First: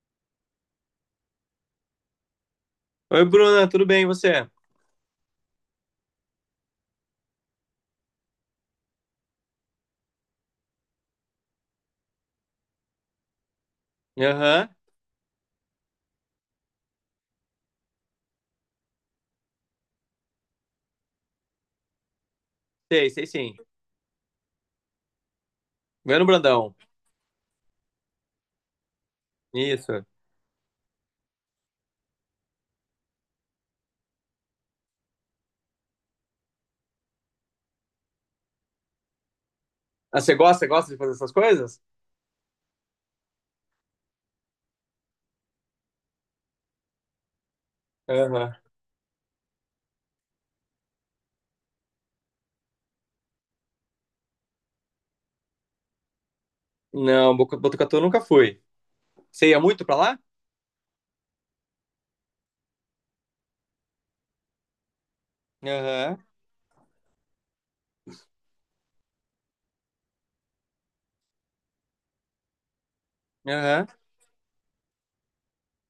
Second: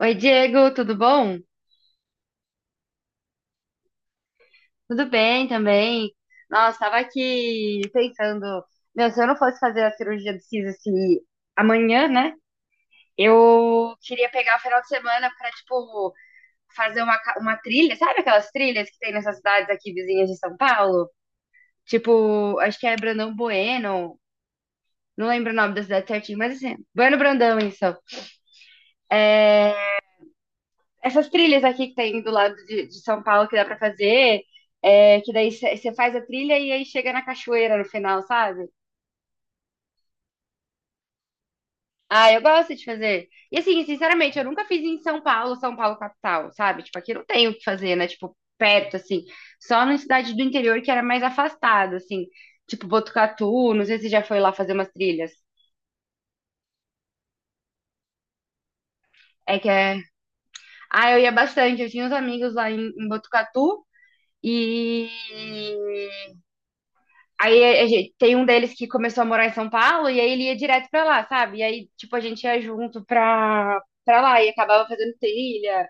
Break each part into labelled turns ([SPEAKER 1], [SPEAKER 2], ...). [SPEAKER 1] Oi, Diego, tudo bom?
[SPEAKER 2] Oi, Bruna, tudo bem, e você?
[SPEAKER 1] Tudo bem também. Nossa, estava aqui pensando, meu, se eu não fosse fazer a cirurgia do siso assim, amanhã, né? Eu queria pegar o
[SPEAKER 2] Aham,
[SPEAKER 1] final de semana para, tipo, fazer uma trilha, sabe aquelas trilhas que tem nessas cidades aqui vizinhas de São Paulo? Tipo, acho que é
[SPEAKER 2] sei, sei
[SPEAKER 1] Brandão
[SPEAKER 2] sim.
[SPEAKER 1] Bueno, não lembro o nome da cidade
[SPEAKER 2] Vendo,
[SPEAKER 1] certinho, mas
[SPEAKER 2] Brandão.
[SPEAKER 1] assim, Bueno Brandão, isso.
[SPEAKER 2] Isso.
[SPEAKER 1] Essas trilhas aqui que tem do lado de São Paulo que dá pra fazer, é, que daí você faz a trilha e aí chega na cachoeira no final, sabe?
[SPEAKER 2] Ah, você gosta de fazer essas coisas?
[SPEAKER 1] Ah, eu gosto de fazer. E assim, sinceramente, eu nunca fiz em São Paulo, São Paulo capital, sabe? Tipo, aqui não tem o que fazer, né? Tipo,
[SPEAKER 2] Aham.
[SPEAKER 1] perto, assim. Só na cidade do interior que era mais afastado, assim. Tipo, Botucatu, não sei se já foi lá fazer umas trilhas.
[SPEAKER 2] Não, Botucatu eu nunca fui. Você
[SPEAKER 1] É
[SPEAKER 2] ia
[SPEAKER 1] que
[SPEAKER 2] muito pra
[SPEAKER 1] é.
[SPEAKER 2] lá?
[SPEAKER 1] Ah, eu ia bastante, eu tinha uns amigos lá em Botucatu e
[SPEAKER 2] Aham,
[SPEAKER 1] Tem um deles que começou a morar em São Paulo e aí ele ia direto pra lá, sabe? E aí, tipo, a gente ia junto pra,
[SPEAKER 2] aham.
[SPEAKER 1] pra lá e acabava fazendo trilha.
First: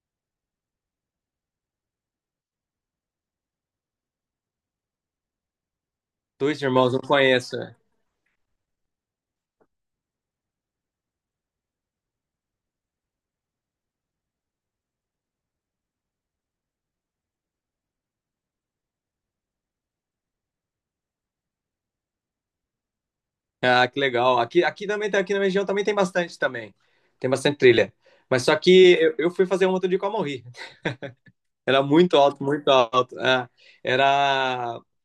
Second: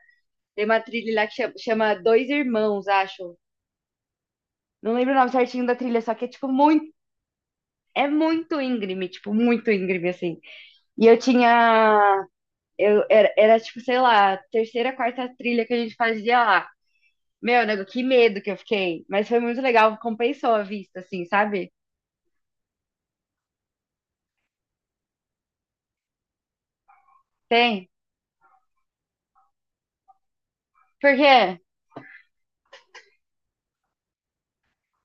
[SPEAKER 1] Tem uma trilha lá que chama Dois Irmãos, acho. Não lembro o nome certinho da trilha, só que é, tipo,
[SPEAKER 2] Dois
[SPEAKER 1] muito.
[SPEAKER 2] irmãos, não conheço.
[SPEAKER 1] É muito íngreme, tipo, muito íngreme, assim. E eu tinha. Era, tipo, sei lá, terceira, quarta trilha que a gente fazia lá. Meu, nego, que medo que eu fiquei. Mas foi muito legal, compensou a vista, assim, sabe?
[SPEAKER 2] Ah, que legal. Aqui também, aqui na região também. Tem bastante
[SPEAKER 1] Tem?
[SPEAKER 2] trilha. Mas só que eu fui fazer um outro dia com a.
[SPEAKER 1] Por quê?
[SPEAKER 2] Era muito alto, muito alto. É. Era,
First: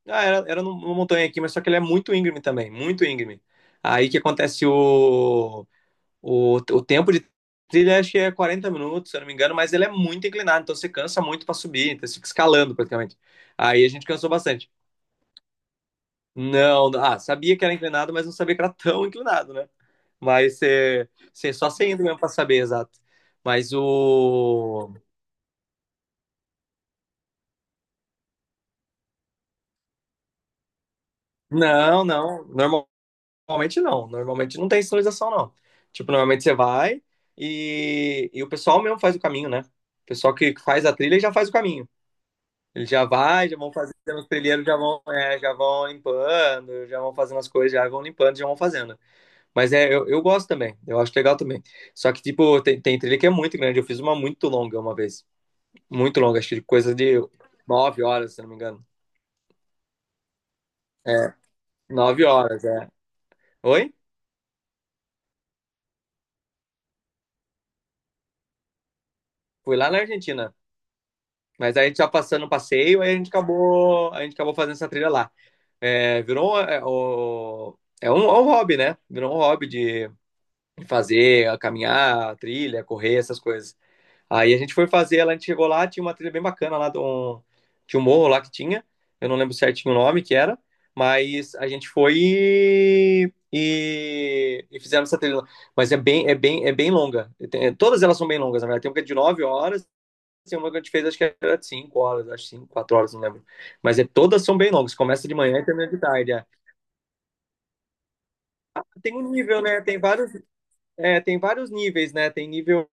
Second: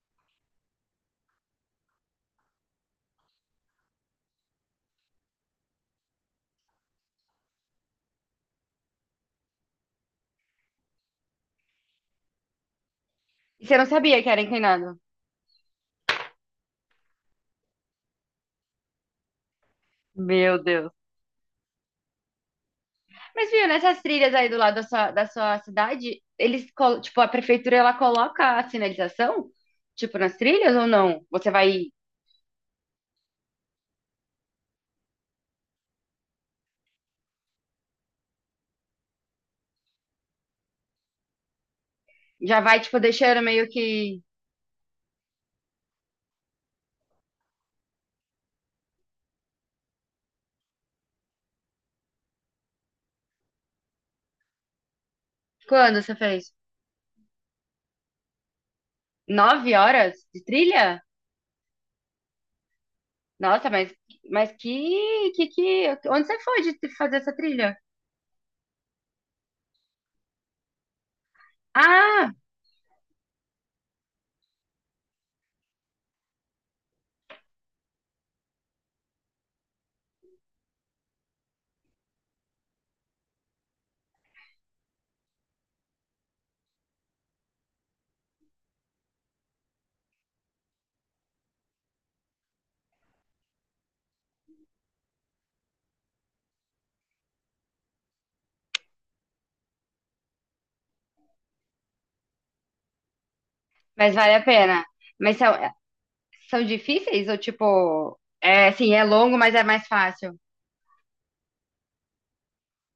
[SPEAKER 2] era numa montanha aqui, mas só que ele é muito íngreme também, muito íngreme. Aí que acontece o tempo de trilha, acho que é 40 minutos, se eu não me engano, mas ele é muito inclinado, então você cansa muito para subir, então você fica escalando praticamente.
[SPEAKER 1] E você
[SPEAKER 2] Aí
[SPEAKER 1] não
[SPEAKER 2] a gente
[SPEAKER 1] sabia que
[SPEAKER 2] cansou
[SPEAKER 1] era
[SPEAKER 2] bastante.
[SPEAKER 1] inclinado?
[SPEAKER 2] Não, ah, sabia que era inclinado, mas não sabia que era tão inclinado, né?
[SPEAKER 1] Meu
[SPEAKER 2] Mas
[SPEAKER 1] Deus.
[SPEAKER 2] você só você indo mesmo para saber, exato.
[SPEAKER 1] Mas viu,
[SPEAKER 2] Mas
[SPEAKER 1] nessas trilhas aí do lado da
[SPEAKER 2] o.
[SPEAKER 1] sua, da sua cidade, tipo, a prefeitura ela coloca a sinalização, tipo, nas trilhas ou não?
[SPEAKER 2] Não, não. Normal. Normalmente não tem sinalização, não. Tipo, normalmente você vai e o pessoal mesmo faz o caminho, né? O pessoal que faz a trilha já faz o caminho.
[SPEAKER 1] Já vai,
[SPEAKER 2] Eles
[SPEAKER 1] tipo,
[SPEAKER 2] já
[SPEAKER 1] deixando
[SPEAKER 2] vai, já
[SPEAKER 1] meio
[SPEAKER 2] vão fazendo
[SPEAKER 1] que.
[SPEAKER 2] os trilheiros, já vão, já vão limpando, já vão fazendo as coisas, já vão limpando, já vão fazendo. Mas é, eu gosto também, eu acho legal também. Só que, tipo, tem trilha que é muito grande. Eu fiz uma muito longa uma vez.
[SPEAKER 1] Quando você
[SPEAKER 2] Muito longa, acho
[SPEAKER 1] fez?
[SPEAKER 2] que coisa de 9 horas, se não me engano.
[SPEAKER 1] 9 horas de trilha?
[SPEAKER 2] É, 9 horas, é.
[SPEAKER 1] Nossa, mas,
[SPEAKER 2] Oi?
[SPEAKER 1] mas onde você foi fazer essa trilha?
[SPEAKER 2] Fui lá na Argentina. Mas aí a gente já
[SPEAKER 1] Ah,
[SPEAKER 2] passando o passeio, aí a gente acabou fazendo essa trilha lá. É, virou um hobby, né? Virou um hobby de fazer, caminhar, trilha, correr, essas coisas. Aí a gente foi fazer, ela, a gente chegou lá, tinha uma trilha bem bacana lá, de um, tinha um morro lá que tinha, eu não lembro certinho o nome que era, mas a gente foi e fizemos essa trilha lá. Mas é bem longa. Todas elas são bem longas, na verdade. Tem uma que é de 9 horas, tem uma que a gente fez, acho que era de 5 horas, acho 5 4 horas, não lembro. Mas é,
[SPEAKER 1] mas vale a
[SPEAKER 2] todas são bem
[SPEAKER 1] pena.
[SPEAKER 2] longas, começa de
[SPEAKER 1] Mas são,
[SPEAKER 2] manhã e termina de tarde. É.
[SPEAKER 1] são difíceis ou tipo, é assim, é
[SPEAKER 2] Tem um
[SPEAKER 1] longo, mas
[SPEAKER 2] nível,
[SPEAKER 1] é
[SPEAKER 2] né?
[SPEAKER 1] mais
[SPEAKER 2] Tem vários,
[SPEAKER 1] fácil?
[SPEAKER 2] é, tem vários níveis, né? Tem nível,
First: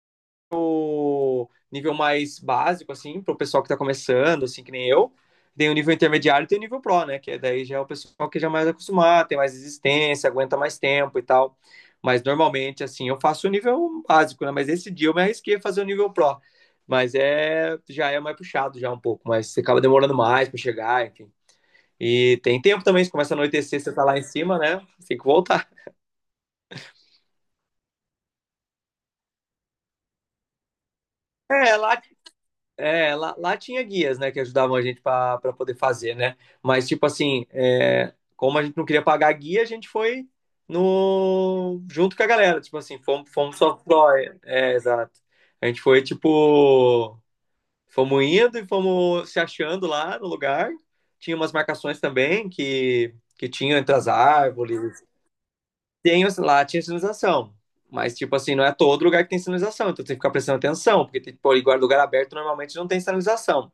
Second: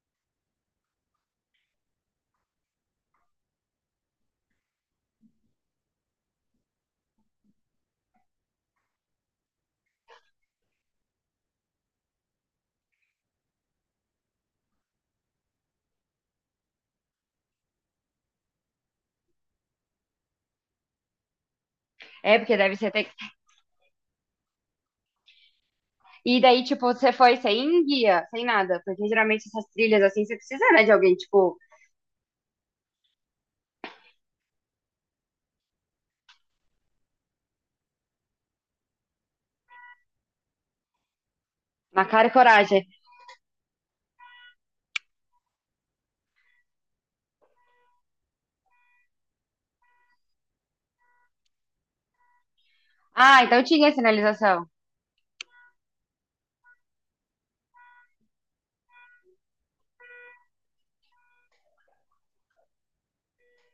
[SPEAKER 2] nível mais básico, assim, para o pessoal que está começando, assim, que nem eu. Tem o nível intermediário e tem o nível pro, né? Daí já é o pessoal que já é mais acostumado, tem mais resistência, aguenta mais tempo e tal. Mas normalmente, assim, eu faço o nível básico, né? Mas esse dia eu me arrisquei a fazer o nível pro. Mas é, já é mais puxado já um pouco, mas você acaba demorando mais para chegar, enfim.
[SPEAKER 1] É,
[SPEAKER 2] E
[SPEAKER 1] porque
[SPEAKER 2] tem
[SPEAKER 1] deve
[SPEAKER 2] tempo
[SPEAKER 1] ser,
[SPEAKER 2] também,
[SPEAKER 1] tem.
[SPEAKER 2] se começa a anoitecer, você tá lá em cima, né? Tem que voltar.
[SPEAKER 1] E daí, tipo, você foi sem guia, sem nada. Porque geralmente essas trilhas assim, você precisa, né, de alguém, tipo,
[SPEAKER 2] É, lá, lá tinha guias, né, que ajudavam a gente pra poder fazer, né? Mas, tipo assim, como a gente não queria pagar guia, a gente foi no
[SPEAKER 1] na
[SPEAKER 2] junto com a
[SPEAKER 1] cara e
[SPEAKER 2] galera, tipo
[SPEAKER 1] coragem.
[SPEAKER 2] assim, fomos só pró, exato. A gente foi, tipo, fomos indo e fomos se achando lá no lugar. Tinha umas marcações também que,
[SPEAKER 1] Ah,
[SPEAKER 2] que
[SPEAKER 1] então
[SPEAKER 2] tinham
[SPEAKER 1] tinha
[SPEAKER 2] entre as
[SPEAKER 1] sinalização.
[SPEAKER 2] árvores. Tem, lá tinha sinalização. Mas, tipo assim, não é todo lugar que tem sinalização, então tem que ficar prestando atenção, porque tipo pô, igual lugar aberto normalmente não tem sinalização.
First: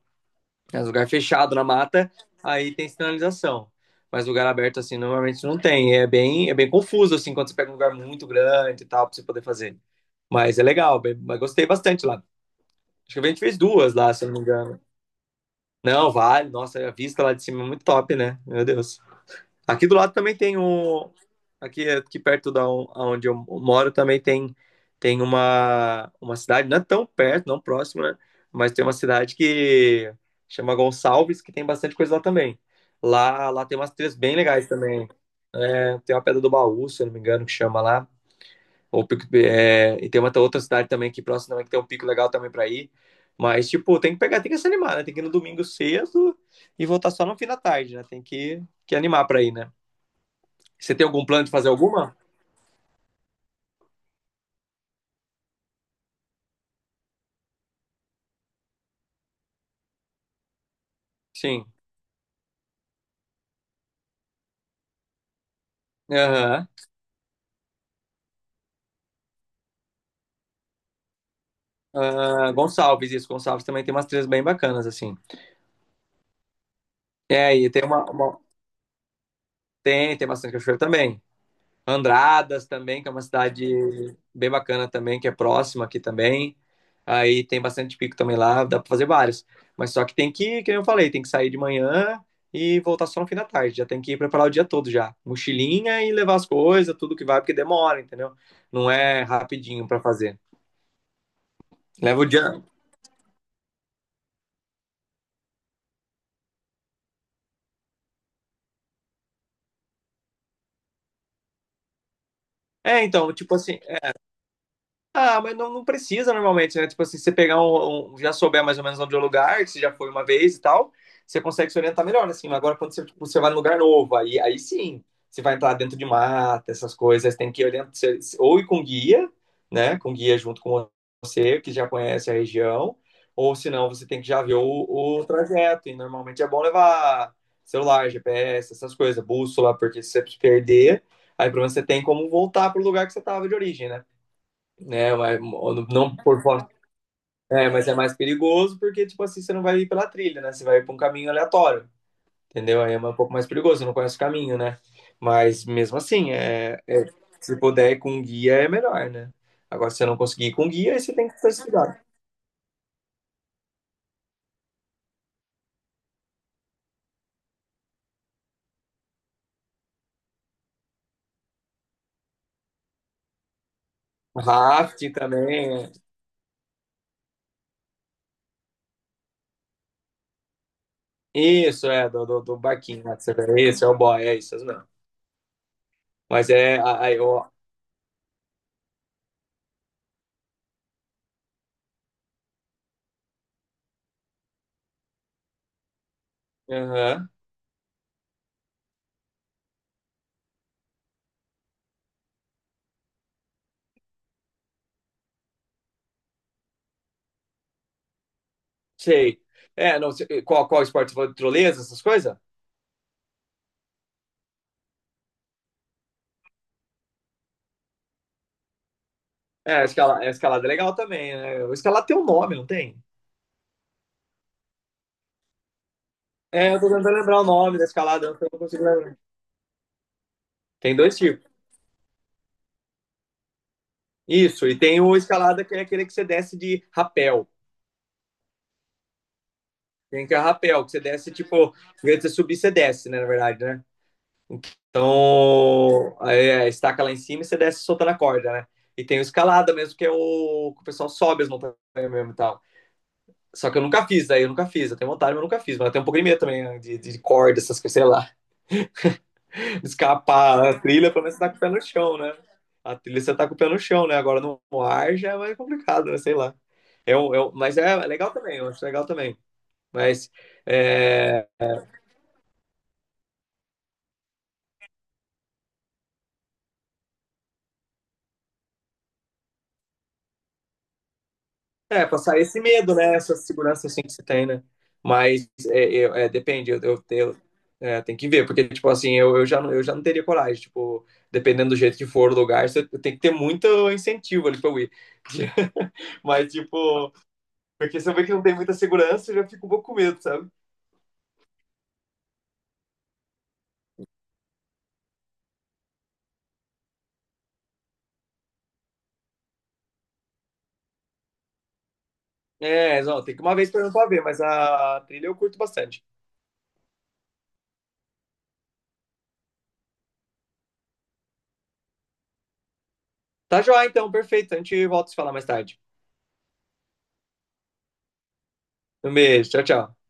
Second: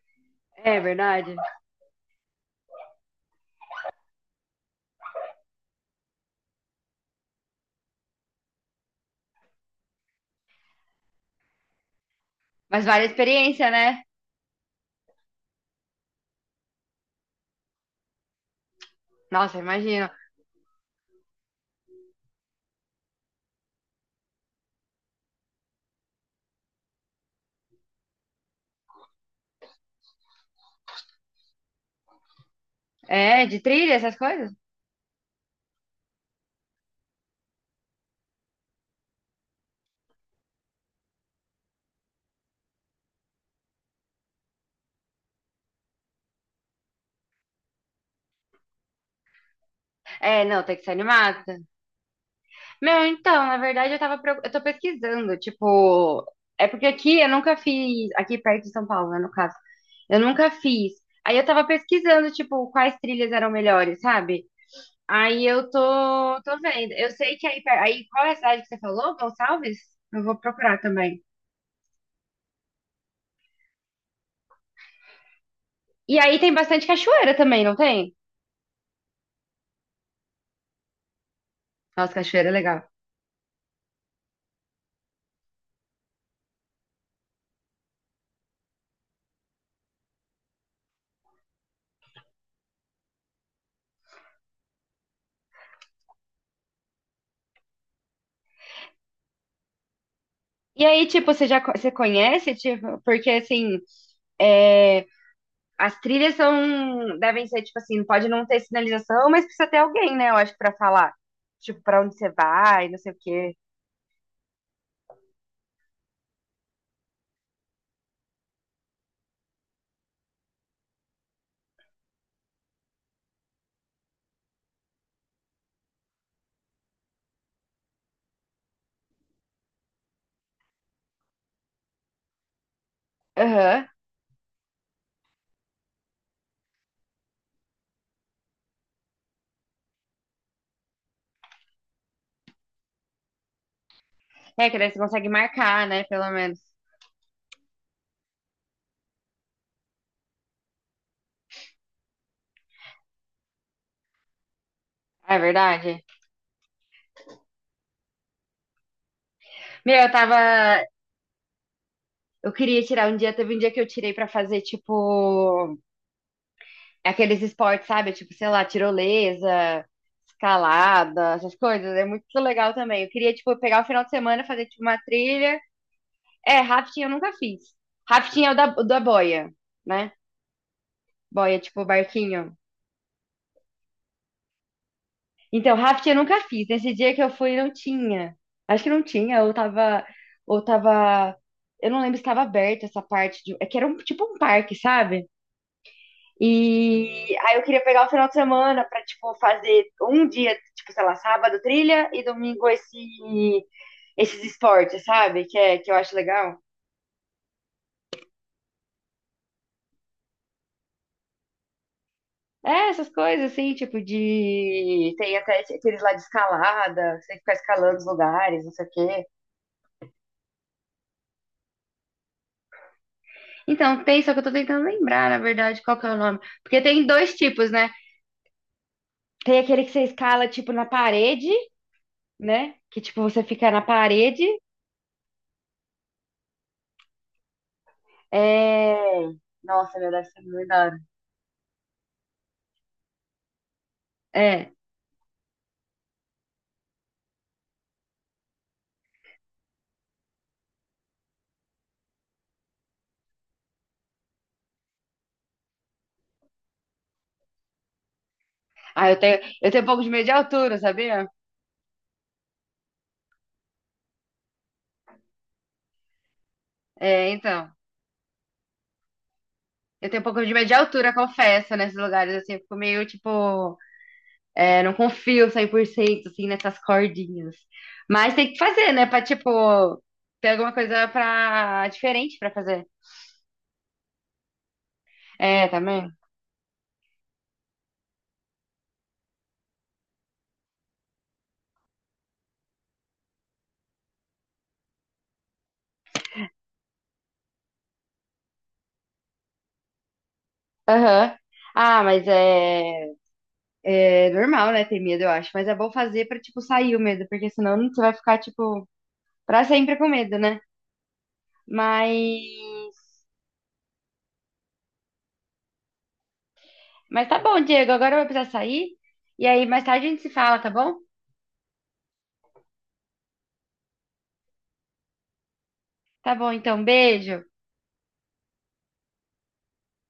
[SPEAKER 1] É
[SPEAKER 2] É um lugar
[SPEAKER 1] verdade.
[SPEAKER 2] fechado na mata, aí tem sinalização. Mas lugar aberto, assim, normalmente não tem. É bem confuso, assim, quando você pega um lugar muito grande e tal, pra você poder fazer. Mas é legal, mas gostei bastante lá.
[SPEAKER 1] Mas vale a
[SPEAKER 2] Acho que a gente fez
[SPEAKER 1] experiência,
[SPEAKER 2] duas
[SPEAKER 1] né?
[SPEAKER 2] lá, se eu não me engano. Não, vale. Nossa, a vista lá de cima é muito top, né? Meu Deus.
[SPEAKER 1] Nossa,
[SPEAKER 2] Aqui do
[SPEAKER 1] imagino.
[SPEAKER 2] lado também tem um. É aqui perto da onde eu moro também tem uma cidade, não é tão perto, não próximo, né? Mas tem uma cidade que chama Gonçalves, que tem bastante coisa lá também.
[SPEAKER 1] É,
[SPEAKER 2] Lá,
[SPEAKER 1] de
[SPEAKER 2] lá tem umas
[SPEAKER 1] trilha,
[SPEAKER 2] trilhas
[SPEAKER 1] essas
[SPEAKER 2] bem
[SPEAKER 1] coisas?
[SPEAKER 2] legais também. É, tem uma Pedra do Baú, se eu não me engano, que chama lá. E tem uma outra cidade também aqui próxima também, que tem um pico legal também pra ir. Mas, tipo, tem que pegar, tem que se animar, né? Tem que ir no domingo cedo e voltar só no fim da tarde, né? Tem que animar pra ir, né?
[SPEAKER 1] É, não, tem que ser
[SPEAKER 2] Você tem algum
[SPEAKER 1] animada.
[SPEAKER 2] plano de fazer alguma?
[SPEAKER 1] Meu, então, na verdade, eu tô pesquisando, tipo, é porque aqui eu nunca fiz, aqui perto de São Paulo, né, no caso, eu nunca fiz. Aí eu tava
[SPEAKER 2] Sim.
[SPEAKER 1] pesquisando, tipo, quais trilhas eram melhores, sabe? Aí eu tô
[SPEAKER 2] Aham.
[SPEAKER 1] vendo. Eu sei que aí qual é a cidade que você falou? Gonçalves? Eu vou procurar também.
[SPEAKER 2] Ah, Gonçalves, isso. Gonçalves também tem umas trilhas bem bacanas, assim.
[SPEAKER 1] E aí tem bastante cachoeira
[SPEAKER 2] É,
[SPEAKER 1] também,
[SPEAKER 2] e
[SPEAKER 1] não
[SPEAKER 2] tem uma,
[SPEAKER 1] tem?
[SPEAKER 2] uma- Tem bastante cachoeira também.
[SPEAKER 1] Nossa, cachoeira é
[SPEAKER 2] Andradas
[SPEAKER 1] legal.
[SPEAKER 2] também, que é uma cidade bem bacana também, que é próxima aqui também. Aí tem bastante pico também lá, dá pra fazer vários. Mas só que tem que, como eu falei, tem que sair de manhã e voltar só no fim da tarde. Já tem que ir preparar o dia todo já. Mochilinha e levar as coisas, tudo que vai, porque demora, entendeu? Não é rapidinho pra fazer.
[SPEAKER 1] E aí, tipo, você
[SPEAKER 2] Leva o
[SPEAKER 1] conhece,
[SPEAKER 2] dia.
[SPEAKER 1] tipo, porque assim, é, as trilhas são, devem ser, tipo assim, pode não ter sinalização, mas precisa ter alguém, né, eu acho, pra falar. Tipo, pra onde você vai, não
[SPEAKER 2] É,
[SPEAKER 1] sei o
[SPEAKER 2] então, tipo
[SPEAKER 1] quê.
[SPEAKER 2] assim. Ah, mas não, não precisa normalmente, né? Tipo assim, se você pegar já souber mais ou menos onde é o lugar, que você já foi uma vez e tal, você consegue se orientar melhor, né, assim. Mas agora, quando você, tipo, você vai num lugar novo, aí sim, você vai entrar dentro de mata, essas coisas, tem que orientar, ou ir com guia, né? Com guia junto com você, que já conhece a região, ou
[SPEAKER 1] Aham.
[SPEAKER 2] senão você tem que já ver o trajeto, e normalmente é bom levar celular, GPS, essas coisas, bússola, porque se você se perder, aí pelo menos você tem como voltar pro lugar que você estava de origem, né?
[SPEAKER 1] É, que daí você
[SPEAKER 2] Né,
[SPEAKER 1] consegue
[SPEAKER 2] mas
[SPEAKER 1] marcar, né,
[SPEAKER 2] não
[SPEAKER 1] pelo
[SPEAKER 2] por
[SPEAKER 1] menos.
[SPEAKER 2] fora. É, mas é mais perigoso porque, tipo assim, você não vai ir pela trilha, né? Você vai ir por um caminho aleatório, entendeu? Aí é um pouco mais perigoso, você não conhece o caminho, né?
[SPEAKER 1] É
[SPEAKER 2] Mas mesmo
[SPEAKER 1] verdade.
[SPEAKER 2] assim, se puder ir com guia é melhor, né? Agora,
[SPEAKER 1] Meu,
[SPEAKER 2] se você
[SPEAKER 1] eu
[SPEAKER 2] não conseguir ir com
[SPEAKER 1] tava.
[SPEAKER 2] guia, aí você tem que ter esse cuidado.
[SPEAKER 1] Eu queria tirar um dia, teve um dia que eu tirei pra fazer, tipo, aqueles esportes, sabe? Tipo, sei lá, tirolesa, escalada, essas coisas. É muito legal também. Eu queria, tipo, pegar o final de semana, fazer, tipo, uma
[SPEAKER 2] Raft
[SPEAKER 1] trilha.
[SPEAKER 2] também.
[SPEAKER 1] É, rafting eu nunca fiz. Rafting é o da boia, né? Boia, tipo,
[SPEAKER 2] Isso, é,
[SPEAKER 1] barquinho.
[SPEAKER 2] do barquinho lá que você vê. Esse é o boy, é isso, não.
[SPEAKER 1] Então, rafting eu nunca
[SPEAKER 2] Mas
[SPEAKER 1] fiz.
[SPEAKER 2] é.
[SPEAKER 1] Nesse dia
[SPEAKER 2] Aí,
[SPEAKER 1] que eu
[SPEAKER 2] ó.
[SPEAKER 1] fui, não tinha. Acho que não tinha, ou tava, ou tava, eu não lembro se tava aberta essa parte de, é que era um, tipo um parque, sabe?
[SPEAKER 2] Aham,
[SPEAKER 1] E aí eu queria pegar o final de semana pra, tipo, fazer um dia, tipo, sei lá, sábado trilha e domingo esses esportes, sabe? Que eu acho legal.
[SPEAKER 2] sei. É, não, qual esporte? Você falou de tirolesa, essas coisas?
[SPEAKER 1] É, essas coisas, assim, tipo, de. Tem até aqueles lá de escalada, você tem que ficar escalando os lugares, não sei o quê.
[SPEAKER 2] É, a escalada é legal também, né? O escalada tem um nome, não tem?
[SPEAKER 1] Então, tem, só que eu tô tentando lembrar, na verdade, qual que é o nome.
[SPEAKER 2] É,
[SPEAKER 1] Porque
[SPEAKER 2] eu tô
[SPEAKER 1] tem
[SPEAKER 2] tentando
[SPEAKER 1] dois
[SPEAKER 2] lembrar o
[SPEAKER 1] tipos,
[SPEAKER 2] nome da
[SPEAKER 1] né?
[SPEAKER 2] escalada, eu não consigo lembrar.
[SPEAKER 1] Tem aquele que você escala, tipo, na
[SPEAKER 2] Tem dois
[SPEAKER 1] parede,
[SPEAKER 2] tipos.
[SPEAKER 1] né? Que, tipo, você fica na parede.
[SPEAKER 2] Isso, e tem o escalada que é aquele que você desce de rapel.
[SPEAKER 1] É. Nossa, meu, deve
[SPEAKER 2] Tem que é
[SPEAKER 1] ser muito da
[SPEAKER 2] rapel, que
[SPEAKER 1] hora.
[SPEAKER 2] você desce, tipo, em vez de você subir, você desce, né, na verdade, né?
[SPEAKER 1] É.
[SPEAKER 2] Então, aí, estaca lá em cima e você desce soltando a corda, né? E tem o escalada mesmo, que é o que o pessoal sobe as montanhas mesmo e tal. Só que eu nunca fiz, aí eu nunca fiz. Eu tenho vontade, mas eu nunca fiz. Mas eu tenho um pouco de medo também, né, de corda, essas coisas, sei lá.
[SPEAKER 1] Ah, eu tenho um pouco de medo de
[SPEAKER 2] Escapar, né?
[SPEAKER 1] altura,
[SPEAKER 2] A trilha, pelo
[SPEAKER 1] sabia?
[SPEAKER 2] menos você tá com o pé no chão, né? A trilha você tá com o pé no chão, né? Agora no ar já é mais complicado, né? Sei lá.
[SPEAKER 1] É, então.
[SPEAKER 2] Mas é legal também, eu acho legal também.
[SPEAKER 1] Eu tenho um
[SPEAKER 2] Mas
[SPEAKER 1] pouco de medo de altura,
[SPEAKER 2] é,
[SPEAKER 1] confesso, nesses lugares, assim, eu fico meio, tipo, é, não confio 100% assim, nessas cordinhas. Mas tem que fazer, né, pra, tipo, ter alguma coisa pra,
[SPEAKER 2] é
[SPEAKER 1] diferente
[SPEAKER 2] passar
[SPEAKER 1] pra
[SPEAKER 2] esse
[SPEAKER 1] fazer.
[SPEAKER 2] medo, né? Essa segurança assim que você tem, né? Mas
[SPEAKER 1] É,
[SPEAKER 2] é,
[SPEAKER 1] também.
[SPEAKER 2] eu- é, depende, eu, eu, eu- tem que ver, porque, tipo assim, eu já não teria coragem, tipo, dependendo do jeito que for o lugar, você tem que ter muito incentivo ali pra eu ir. Mas, tipo, porque se eu ver que não tem muita segurança, eu já fico um pouco com medo, sabe?
[SPEAKER 1] Aham. Ah, mas é normal, né, ter medo, eu acho. Mas é bom fazer pra, tipo, sair o medo, porque senão você vai ficar, tipo, pra sempre com medo, né? Mas...
[SPEAKER 2] É, não, tem que uma vez por ano pra ver, mas a trilha eu curto bastante.
[SPEAKER 1] Mas tá bom, Diego, agora eu vou precisar sair. E aí, mais tarde a gente se fala, tá bom?
[SPEAKER 2] Tá joia, então, perfeito. A gente volta a se falar mais tarde.
[SPEAKER 1] Tá bom, então, beijo.
[SPEAKER 2] Um beijo, tchau, tchau.